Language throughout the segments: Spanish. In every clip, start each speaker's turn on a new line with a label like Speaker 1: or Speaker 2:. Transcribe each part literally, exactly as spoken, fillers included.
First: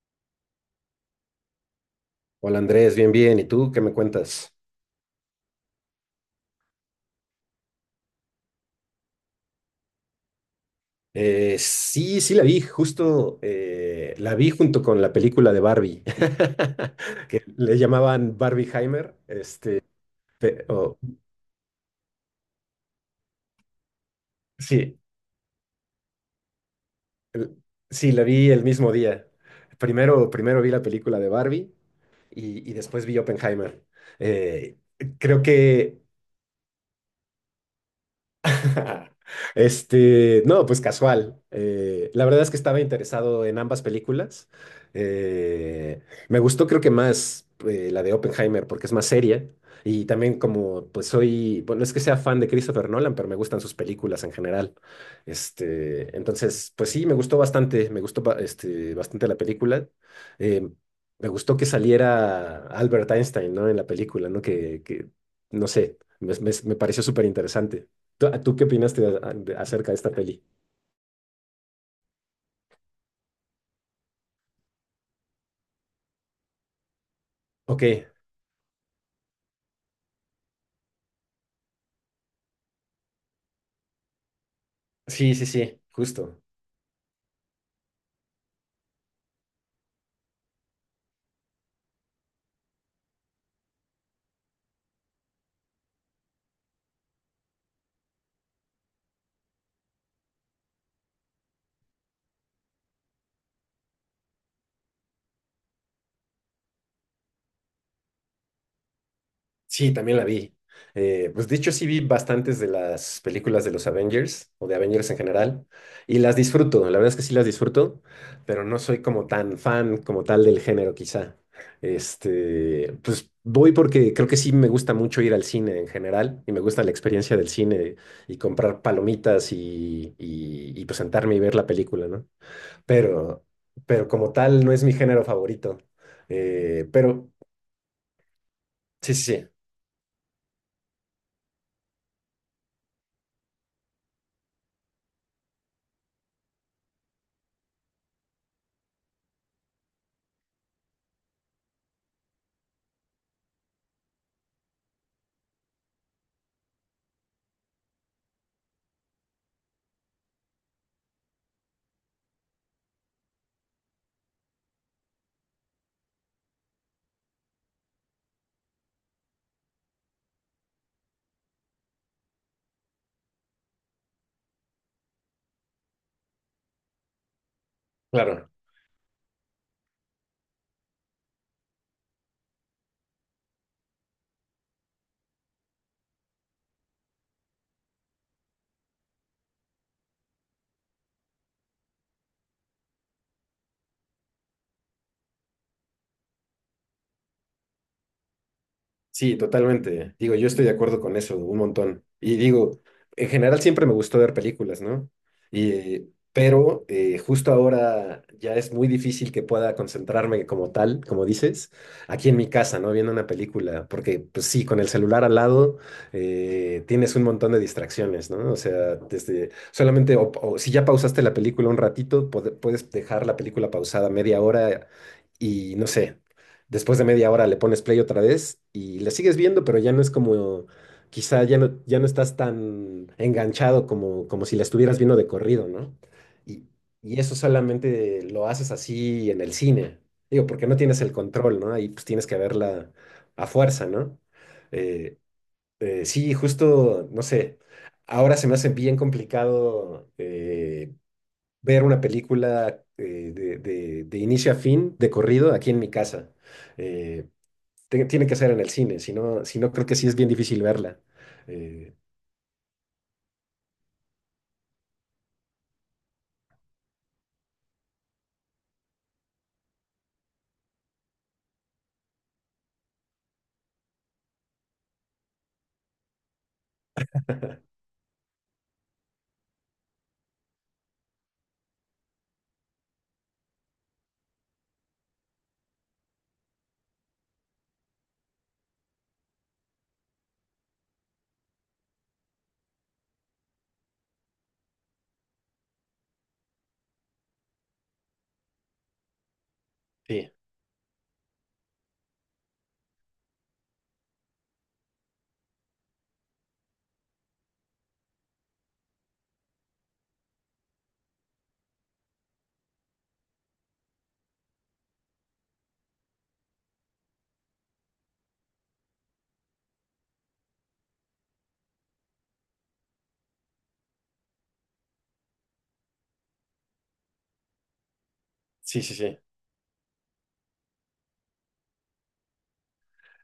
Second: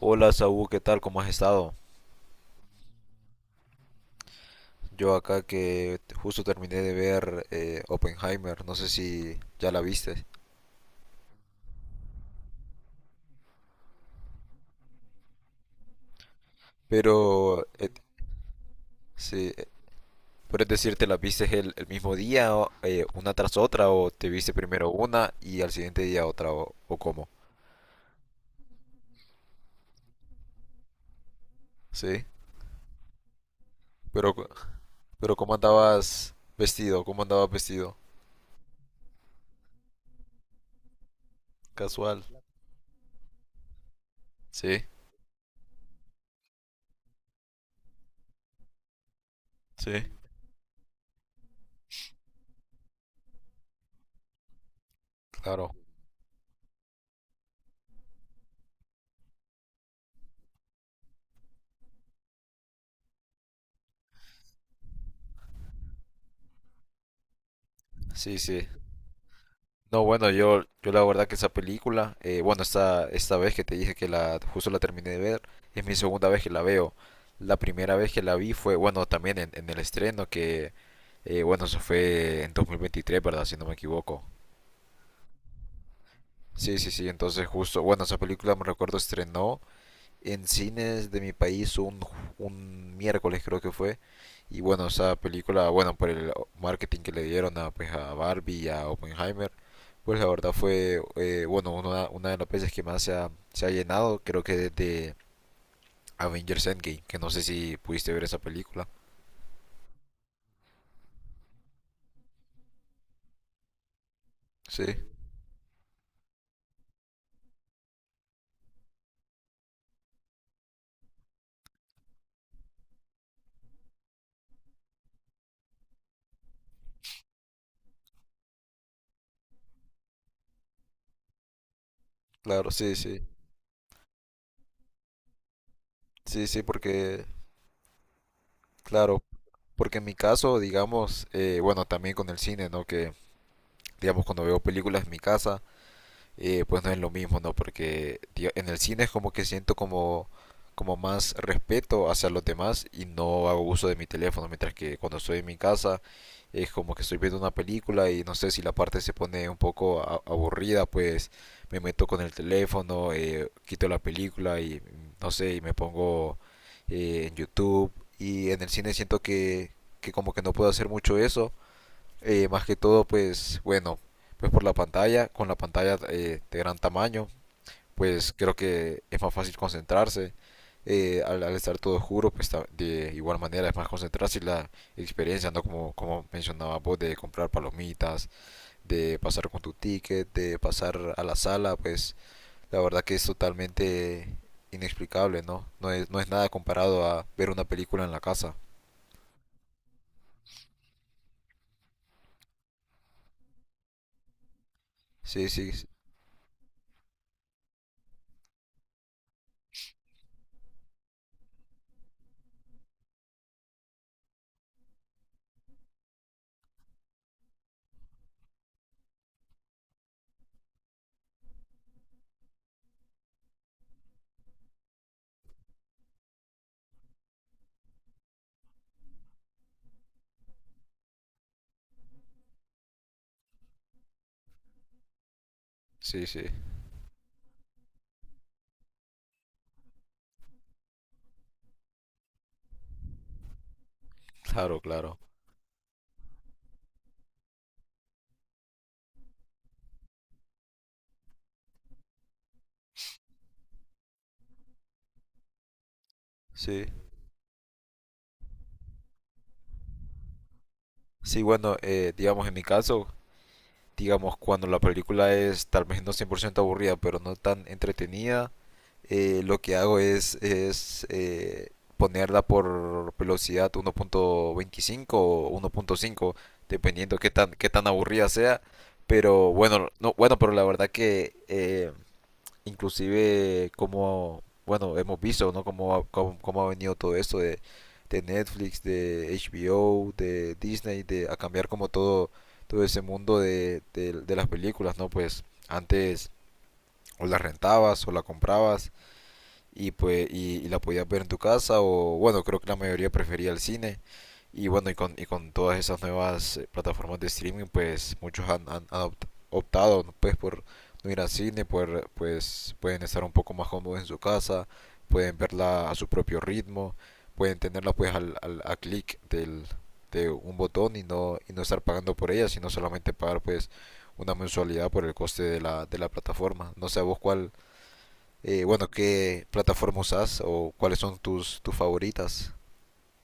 Speaker 1: Hola Saúl, ¿qué tal? ¿Cómo has estado?
Speaker 2: Hola Andrés, bien, bien. ¿Y tú qué me cuentas?
Speaker 1: Yo acá que justo terminé de ver eh, Oppenheimer, no sé si ya la viste,
Speaker 2: Eh, sí, sí la vi, justo eh, la vi junto con la película de Barbie, que
Speaker 1: pero
Speaker 2: le
Speaker 1: eh,
Speaker 2: llamaban Barbieheimer.
Speaker 1: sí, eh,
Speaker 2: Este, pe-
Speaker 1: puedes
Speaker 2: o-
Speaker 1: decirte, ¿la viste el, el mismo día, o, eh, una tras otra, o te viste primero
Speaker 2: sí,
Speaker 1: una y al siguiente día otra, o, o cómo?
Speaker 2: el- sí, la vi el mismo día. Primero, primero vi la película de Barbie
Speaker 1: Sí,
Speaker 2: y, y después vi Oppenheimer.
Speaker 1: pero, cu-
Speaker 2: Eh,
Speaker 1: pero
Speaker 2: creo
Speaker 1: ¿cómo
Speaker 2: que
Speaker 1: andabas vestido? ¿Cómo andabas vestido?
Speaker 2: Este, no, pues casual. Eh,
Speaker 1: Casual.
Speaker 2: la verdad es que estaba interesado en ambas películas.
Speaker 1: Sí,
Speaker 2: Eh, Me gustó creo que más eh, la de Oppenheimer porque es más seria
Speaker 1: sí,
Speaker 2: y también como pues soy, bueno, no es que sea fan de Christopher Nolan, pero me gustan sus películas en general.
Speaker 1: claro.
Speaker 2: Este, entonces, pues sí, me gustó bastante, me gustó ba- este, bastante la película. Eh, Me gustó que saliera Albert Einstein, ¿no? En la película, ¿no? Que, que no sé, me, me me pareció súper interesante. ¿Tú,
Speaker 1: Sí,
Speaker 2: tú qué
Speaker 1: sí.
Speaker 2: opinaste de- de- acerca de
Speaker 1: No,
Speaker 2: esta
Speaker 1: bueno,
Speaker 2: peli?
Speaker 1: yo, yo la verdad que esa película, eh, bueno, esta, esta vez que te dije que la, justo la terminé de ver, es mi segunda vez que la veo. La
Speaker 2: Ok,
Speaker 1: primera vez que la vi fue, bueno, también en, en el estreno, que, eh, bueno, eso fue en dos mil veintitrés, ¿verdad? Si no me equivoco.
Speaker 2: sí, sí, sí, justo.
Speaker 1: Sí, sí, sí, entonces justo, bueno, esa película me recuerdo estrenó en cines de mi país un, un miércoles creo que fue. Y bueno, esa película, bueno, por el marketing que le dieron a, pues, a Barbie y a Oppenheimer, pues la verdad fue, eh, bueno, una, una de las veces que más se ha, se ha llenado, creo que desde Avengers Endgame, que no sé si pudiste ver esa película.
Speaker 2: Sí, también la vi. Eh, pues dicho, sí vi bastantes de las películas de los Avengers o de
Speaker 1: Sí,
Speaker 2: Avengers en general y las disfruto, la verdad es que sí las disfruto, pero no soy como tan fan como tal del género quizá. Este, pues voy porque creo que sí me gusta mucho ir al cine en general y me gusta la experiencia del cine y comprar palomitas y, y, y pues sentarme y ver la película, ¿no?
Speaker 1: claro, sí, sí.
Speaker 2: pero, pero como tal no es mi género favorito.
Speaker 1: Sí, sí,
Speaker 2: Eh,
Speaker 1: porque,
Speaker 2: pero sí,
Speaker 1: claro,
Speaker 2: sí, sí,
Speaker 1: porque en mi caso, digamos, eh, bueno, también con el cine, ¿no? Que, digamos, cuando veo películas en mi casa, eh, pues no es lo mismo, ¿no? Porque tío, en el cine es como que siento como, como más respeto hacia los demás y no hago uso de mi teléfono, mientras que cuando estoy en mi casa es como que estoy viendo una película y no sé si la parte se pone un poco a- aburrida, pues me meto con el teléfono, eh, quito la película y no sé, y me pongo eh, en YouTube y en el cine siento que, que como que no puedo hacer mucho eso, eh, más que todo, pues bueno, pues por la pantalla, con la pantalla eh, de gran tamaño, pues
Speaker 2: claro.
Speaker 1: creo que es más fácil concentrarse. Eh, al, al estar todo oscuro, pues ta- de igual manera es más concentrarse y la experiencia, ¿no? Como, como mencionaba vos, de comprar palomitas, de pasar con tu ticket, de pasar a la sala, pues la verdad que es totalmente inexplicable, ¿no? No es, no es nada comparado a ver una película en la casa.
Speaker 2: Sí, totalmente. Digo, yo estoy de acuerdo con eso, un montón. Y digo, en general siempre me gustó ver películas, ¿no?
Speaker 1: Sí, sí,
Speaker 2: Y, eh, pero eh, justo ahora ya es muy difícil que pueda concentrarme como tal, como dices, aquí en mi casa, ¿no? Viendo una película, porque pues sí, con el celular al lado eh, tienes un montón de distracciones, ¿no? O sea, desde solamente, o, o si ya pausaste la película un ratito, pode- puedes dejar la película pausada media hora y no sé. Después de media hora le pones play otra vez y le sigues viendo, pero ya no es como, quizá ya no, ya no estás tan enganchado como, como si la estuvieras viendo de corrido, ¿no?
Speaker 1: sí, sí,
Speaker 2: Y, y eso solamente lo haces así en el cine, digo, porque no tienes el control, ¿no? Ahí pues tienes que verla a fuerza, ¿no?
Speaker 1: claro, claro.
Speaker 2: Eh, eh, sí, justo, no sé, ahora se me hace bien complicado eh, ver una película eh, de, de- de inicio a fin, de corrido, aquí en mi casa.
Speaker 1: Sí.
Speaker 2: Eh, te- Tiene que ser en el cine, si no, si no creo que sí es bien difícil verla.
Speaker 1: Sí, bueno,
Speaker 2: Eh,
Speaker 1: eh, digamos en mi caso, digamos cuando la película es tal vez no cien por ciento aburrida, pero no tan entretenida, eh, lo que hago es, es, eh, ponerla por velocidad uno punto veinticinco o uno punto cinco, dependiendo qué tan, qué tan aburrida sea. Pero bueno, no, bueno, pero la verdad que eh, inclusive como, bueno, hemos visto, ¿no? Cómo, ha- cómo, cómo ha venido todo esto de, de, Netflix, de H B O, de Disney, de, a cambiar como todo, todo, ese mundo de, de, de las películas, ¿no? Pues antes o las rentabas o la comprabas y, pues,
Speaker 2: sí,
Speaker 1: y, y la podías ver en tu casa o bueno, creo que la mayoría prefería el cine. Y bueno, y con, y con todas esas nuevas eh, plataformas de streaming, pues muchos han, han- han opt- optado ¿no? pues por no ir al cine, por, pues pueden estar un poco más cómodos en su casa, pueden verla a su propio ritmo, pueden tenerla pues al, al- a clic del, de un botón y no, y no, estar pagando por ella, sino solamente pagar pues una mensualidad por el coste de la, de la plataforma. No sé, ¿a vos cuál, eh,
Speaker 2: sí,
Speaker 1: bueno,
Speaker 2: sí, sí.
Speaker 1: qué plataforma usas o cuáles son tus, tus favoritas?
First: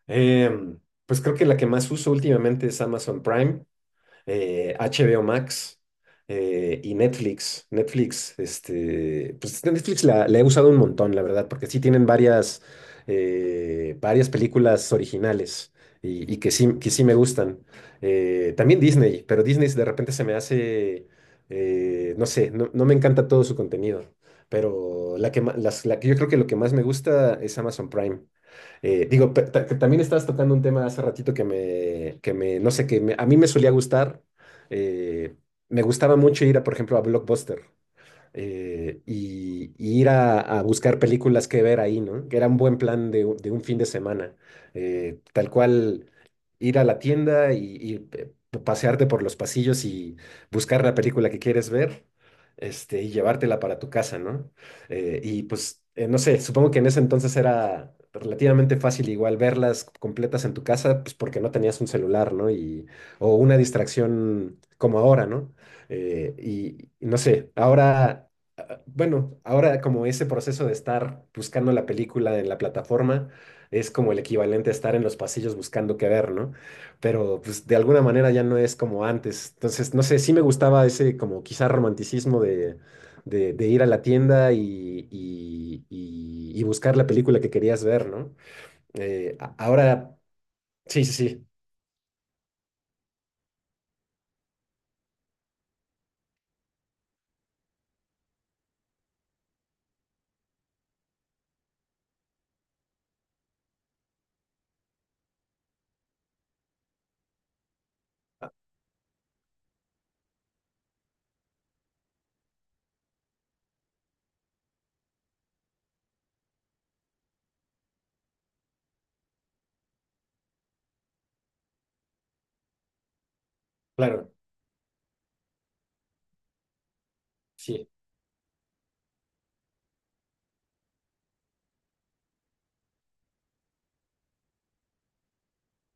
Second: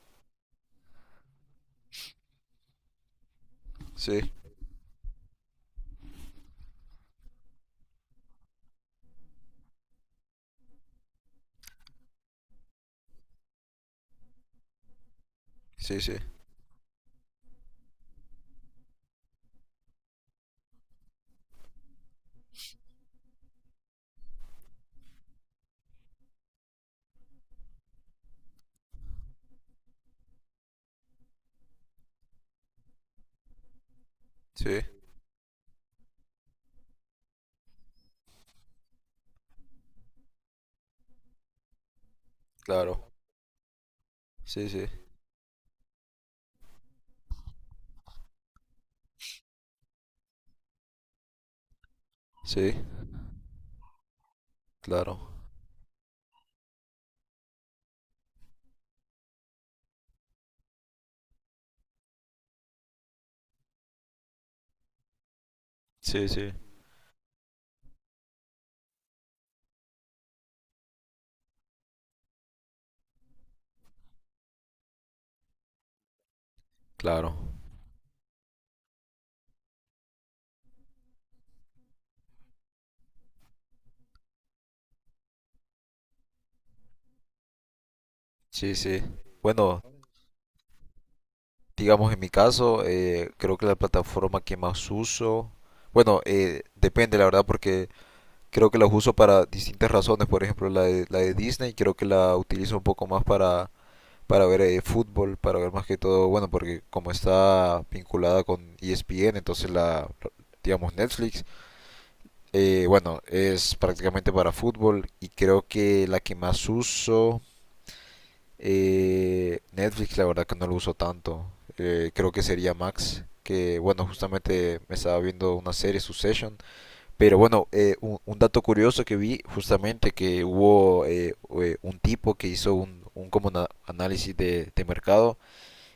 Speaker 2: Em, pues creo que la que más uso últimamente es Amazon Prime,
Speaker 1: Sí,
Speaker 2: eh, H B O Max eh, y Netflix. Netflix, este, pues Netflix la, la he usado un montón, la verdad, porque sí tienen varias, eh, varias películas originales
Speaker 1: sí, sí,
Speaker 2: y, y que sí, que sí me gustan. Eh, también Disney, pero Disney de repente se me hace, eh, no sé, no, no me encanta todo su contenido. Pero la que, ma- las, la que yo creo que lo que más me gusta es Amazon Prime. Eh, digo, pe- ta- que también estabas tocando un tema hace ratito que me, que me, no sé, que me- a mí me solía gustar.
Speaker 1: sí,
Speaker 2: Eh, me gustaba mucho ir a, por ejemplo, a Blockbuster eh, y, y ir a, a buscar películas que ver ahí, ¿no? Que era un buen
Speaker 1: claro.
Speaker 2: plan de, u- de un fin de semana.
Speaker 1: Sí, sí,
Speaker 2: Eh, tal cual, ir a la tienda y, y, pe- pasearte por los pasillos y buscar la película que quieres ver,
Speaker 1: sí,
Speaker 2: este, y llevártela para tu casa, ¿no? Eh,
Speaker 1: claro.
Speaker 2: y pues, eh, no sé, supongo que en ese entonces era relativamente fácil igual verlas completas en tu casa, pues porque no tenías un celular, ¿no? Y, o una distracción como ahora, ¿no?
Speaker 1: Sí,
Speaker 2: Eh,
Speaker 1: sí,
Speaker 2: y y no sé, ahora... ah, ah, Bueno, ahora como ese proceso de estar buscando la película en la plataforma, es como el equivalente a estar en los pasillos buscando qué ver, ¿no? Pero
Speaker 1: claro.
Speaker 2: pues de alguna manera ya no es como antes. Entonces, no sé, sí me gustaba ese como quizá romanticismo de, de, de ir a la tienda y, y, y- y buscar la película que querías ver, ¿no?
Speaker 1: Sí, sí.
Speaker 2: Eh, a-
Speaker 1: Bueno,
Speaker 2: ahora, sí, sí, sí,
Speaker 1: digamos en mi caso, eh, creo que la plataforma que más uso, bueno, eh, depende la verdad porque creo que las uso para distintas razones. Por ejemplo, la de, la de Disney creo que la utilizo un poco más para para ver eh, fútbol, para ver más que todo, bueno, porque como está vinculada con E S P N, entonces la, digamos, Netflix, eh, bueno, es prácticamente para fútbol y creo que la que más uso, eh, Netflix, la verdad que no lo uso tanto, eh, creo que sería Max. Que bueno,
Speaker 2: claro,
Speaker 1: justamente me estaba viendo una serie, Succession. Pero bueno,
Speaker 2: sí,
Speaker 1: eh, un, un dato curioso que vi, justamente que hubo eh, eh, un tipo que hizo un, un como na- análisis de, de mercado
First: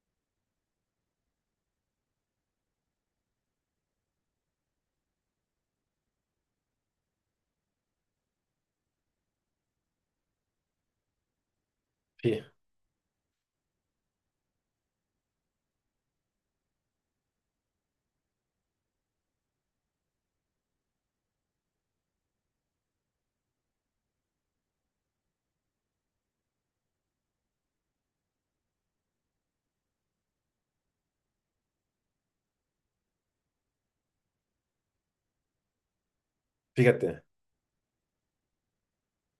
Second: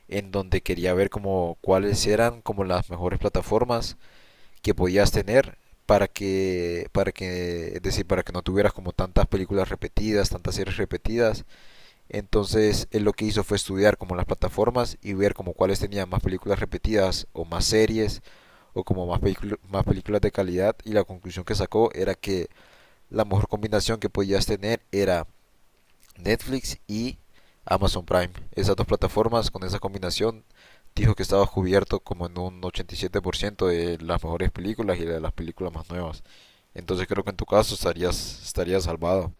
Speaker 1: en donde quería ver como cuáles eran como las mejores plataformas que podías tener para que para que es decir para que no tuvieras como tantas películas repetidas tantas series repetidas
Speaker 2: sí,
Speaker 1: entonces él lo que hizo fue estudiar como las plataformas y ver como cuáles tenían más películas repetidas o más series o como más, películas más películas de calidad y la conclusión que sacó era que la mejor combinación que podías tener era Netflix y Amazon Prime. Esas dos plataformas con esa combinación dijo que estaba cubierto como en un ochenta y siete por ciento de las mejores películas y de las películas más nuevas. Entonces creo
Speaker 2: fíjate.
Speaker 1: que en tu caso estarías, estarías salvado.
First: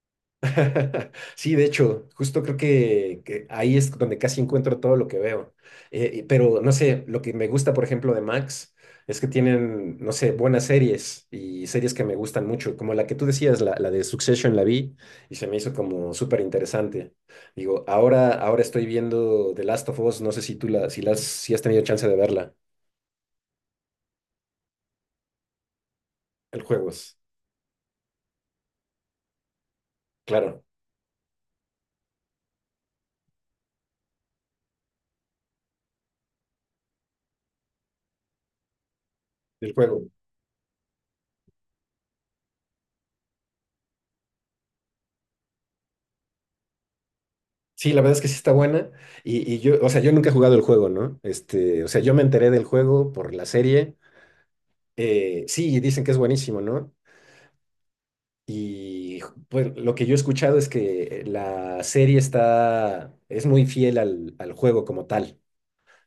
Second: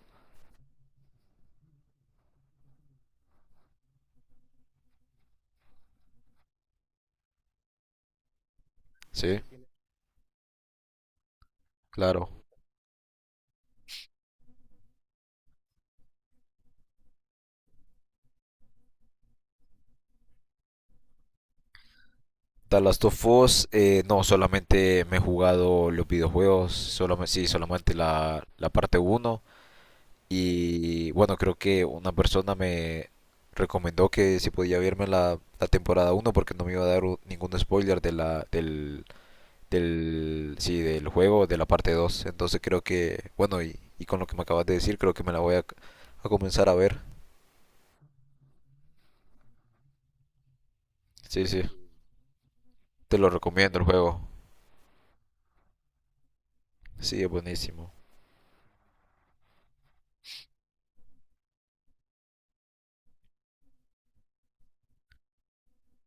Speaker 2: Sí, de hecho, justo creo que, que ahí es donde casi encuentro todo lo que veo. Eh, y- pero no sé, lo que me gusta, por ejemplo, de Max es que
Speaker 1: Sí,
Speaker 2: tienen, no sé, buenas series y series que me
Speaker 1: claro.
Speaker 2: gustan mucho, como la que tú decías, la, la de Succession la vi y se me hizo como súper interesante. Digo, ahora, ahora estoy viendo The Last of Us, no sé si tú la, si la, has- si has tenido chance de verla,
Speaker 1: The Last of Us, eh, no, solamente me he jugado los
Speaker 2: el
Speaker 1: videojuegos,
Speaker 2: juego es,
Speaker 1: solamente, sí, solamente la, la parte uno.
Speaker 2: claro,
Speaker 1: Y bueno, creo que una persona me recomendó que si podía verme la, la temporada uno porque no me iba a dar u- ningún spoiler de la, del,
Speaker 2: el juego.
Speaker 1: del, sí, del juego, de la parte dos. Entonces creo que, bueno, y, y con lo que me acabas de decir, creo que me la voy a, a comenzar a ver.
Speaker 2: Sí, la verdad es que sí está buena. Y, y yo, o sea, yo nunca he jugado el juego, ¿no?
Speaker 1: Sí, sí,
Speaker 2: Este, o sea, yo me enteré del juego
Speaker 1: te lo
Speaker 2: por la
Speaker 1: recomiendo el
Speaker 2: serie.
Speaker 1: juego.
Speaker 2: Eh, sí, dicen que es buenísimo, ¿no?
Speaker 1: Sí, es buenísimo.
Speaker 2: Y pues lo que yo he escuchado es que eh, la serie está, es muy fiel al, al juego como tal.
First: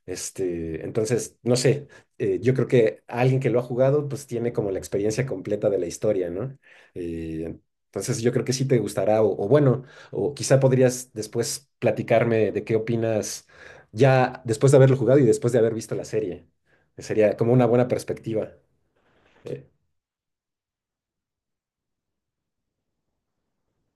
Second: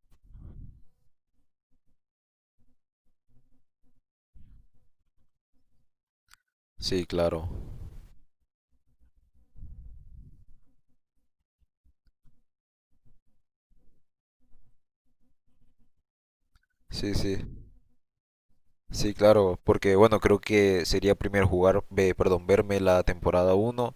Speaker 2: Este, entonces, no sé, eh, yo creo que alguien que lo ha jugado, pues tiene como la experiencia completa de la historia, ¿no?
Speaker 1: Sí, claro.
Speaker 2: Eh, entonces, yo creo que sí te gustará, o, o bueno, o quizá podrías después platicarme de qué opinas ya después de haberlo jugado y después de haber visto la serie.
Speaker 1: Sí,
Speaker 2: Sería
Speaker 1: sí.
Speaker 2: como una buena perspectiva.
Speaker 1: Sí, claro,
Speaker 2: eh,
Speaker 1: porque bueno, creo que sería primero jugar, ve, perdón, verme la temporada uno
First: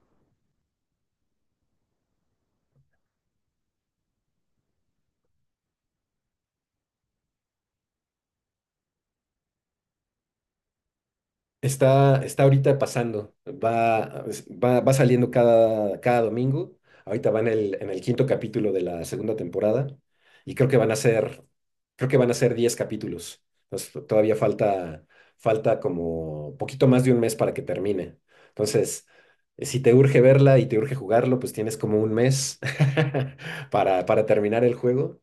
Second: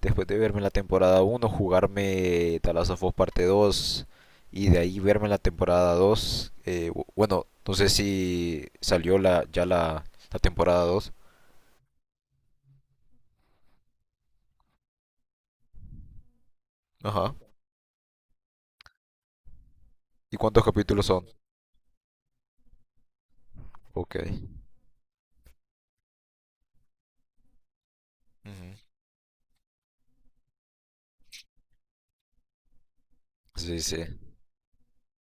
Speaker 1: después de verme la temporada uno jugarme Talazofos parte dos y de ahí verme la temporada dos eh, bu- bueno, no sé si salió la, ya la, la temporada dos.
Speaker 2: Está, está ahorita pasando, va, va, va saliendo cada, cada domingo. Ahorita
Speaker 1: Ajá.
Speaker 2: van en el, en el quinto capítulo de la segunda temporada
Speaker 1: ¿Y
Speaker 2: y
Speaker 1: cuántos
Speaker 2: creo que van a
Speaker 1: capítulos son?
Speaker 2: ser, creo que van a ser diez capítulos. Entonces, to-
Speaker 1: Ok.
Speaker 2: todavía falta, falta como poquito más de un mes para que termine.
Speaker 1: Ujú.
Speaker 2: Entonces, eh, si te urge verla y te urge jugarlo, pues tienes como un mes
Speaker 1: Sí, sí.
Speaker 2: para, para terminar el juego.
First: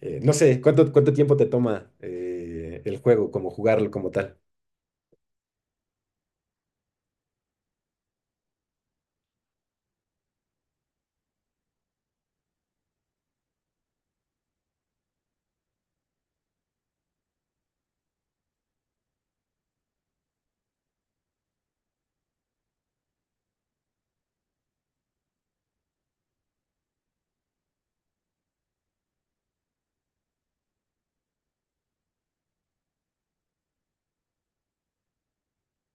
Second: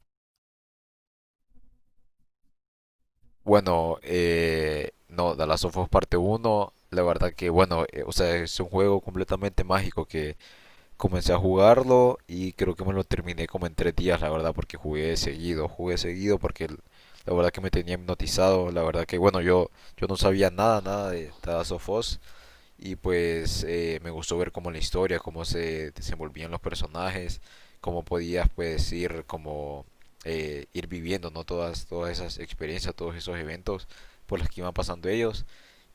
Speaker 2: Eh, no sé, ¿cuánto, cuánto tiempo te toma eh, el juego, como jugarlo
Speaker 1: Bueno,
Speaker 2: como tal?
Speaker 1: eh, no, The Last of Us parte uno la verdad que, bueno, eh, o sea, es un juego completamente mágico que comencé a jugarlo y creo que me lo terminé como en tres días, la verdad, porque jugué seguido, jugué seguido porque el- la verdad que me tenía hipnotizado, la verdad que bueno, yo, yo no sabía nada, nada de Tada Sofos y pues eh, me gustó ver como la historia, cómo se desenvolvían los personajes, cómo podías pues ir como eh, ir viviendo, ¿no? Todas, todas esas experiencias, todos esos eventos por los que iban pasando ellos.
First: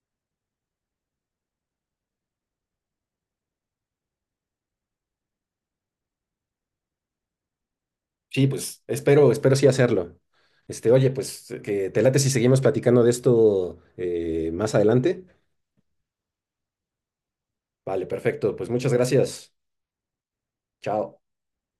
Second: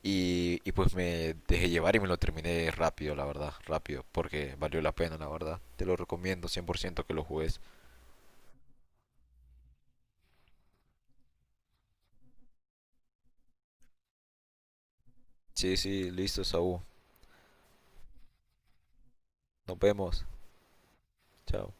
Speaker 1: Y, y pues me dejé llevar y me lo terminé rápido, la verdad, rápido, porque valió la pena, la verdad. Te lo recomiendo cien por ciento que lo juegues.
Speaker 2: Sí, pues espero, espero sí hacerlo. Este, oye, pues que te late si seguimos platicando de esto eh, más adelante.
Speaker 1: Sí, sí, listo, Saúl.
Speaker 2: Vale, perfecto. Pues muchas gracias.
Speaker 1: Nos vemos.
Speaker 2: Chao.
Speaker 1: Chao.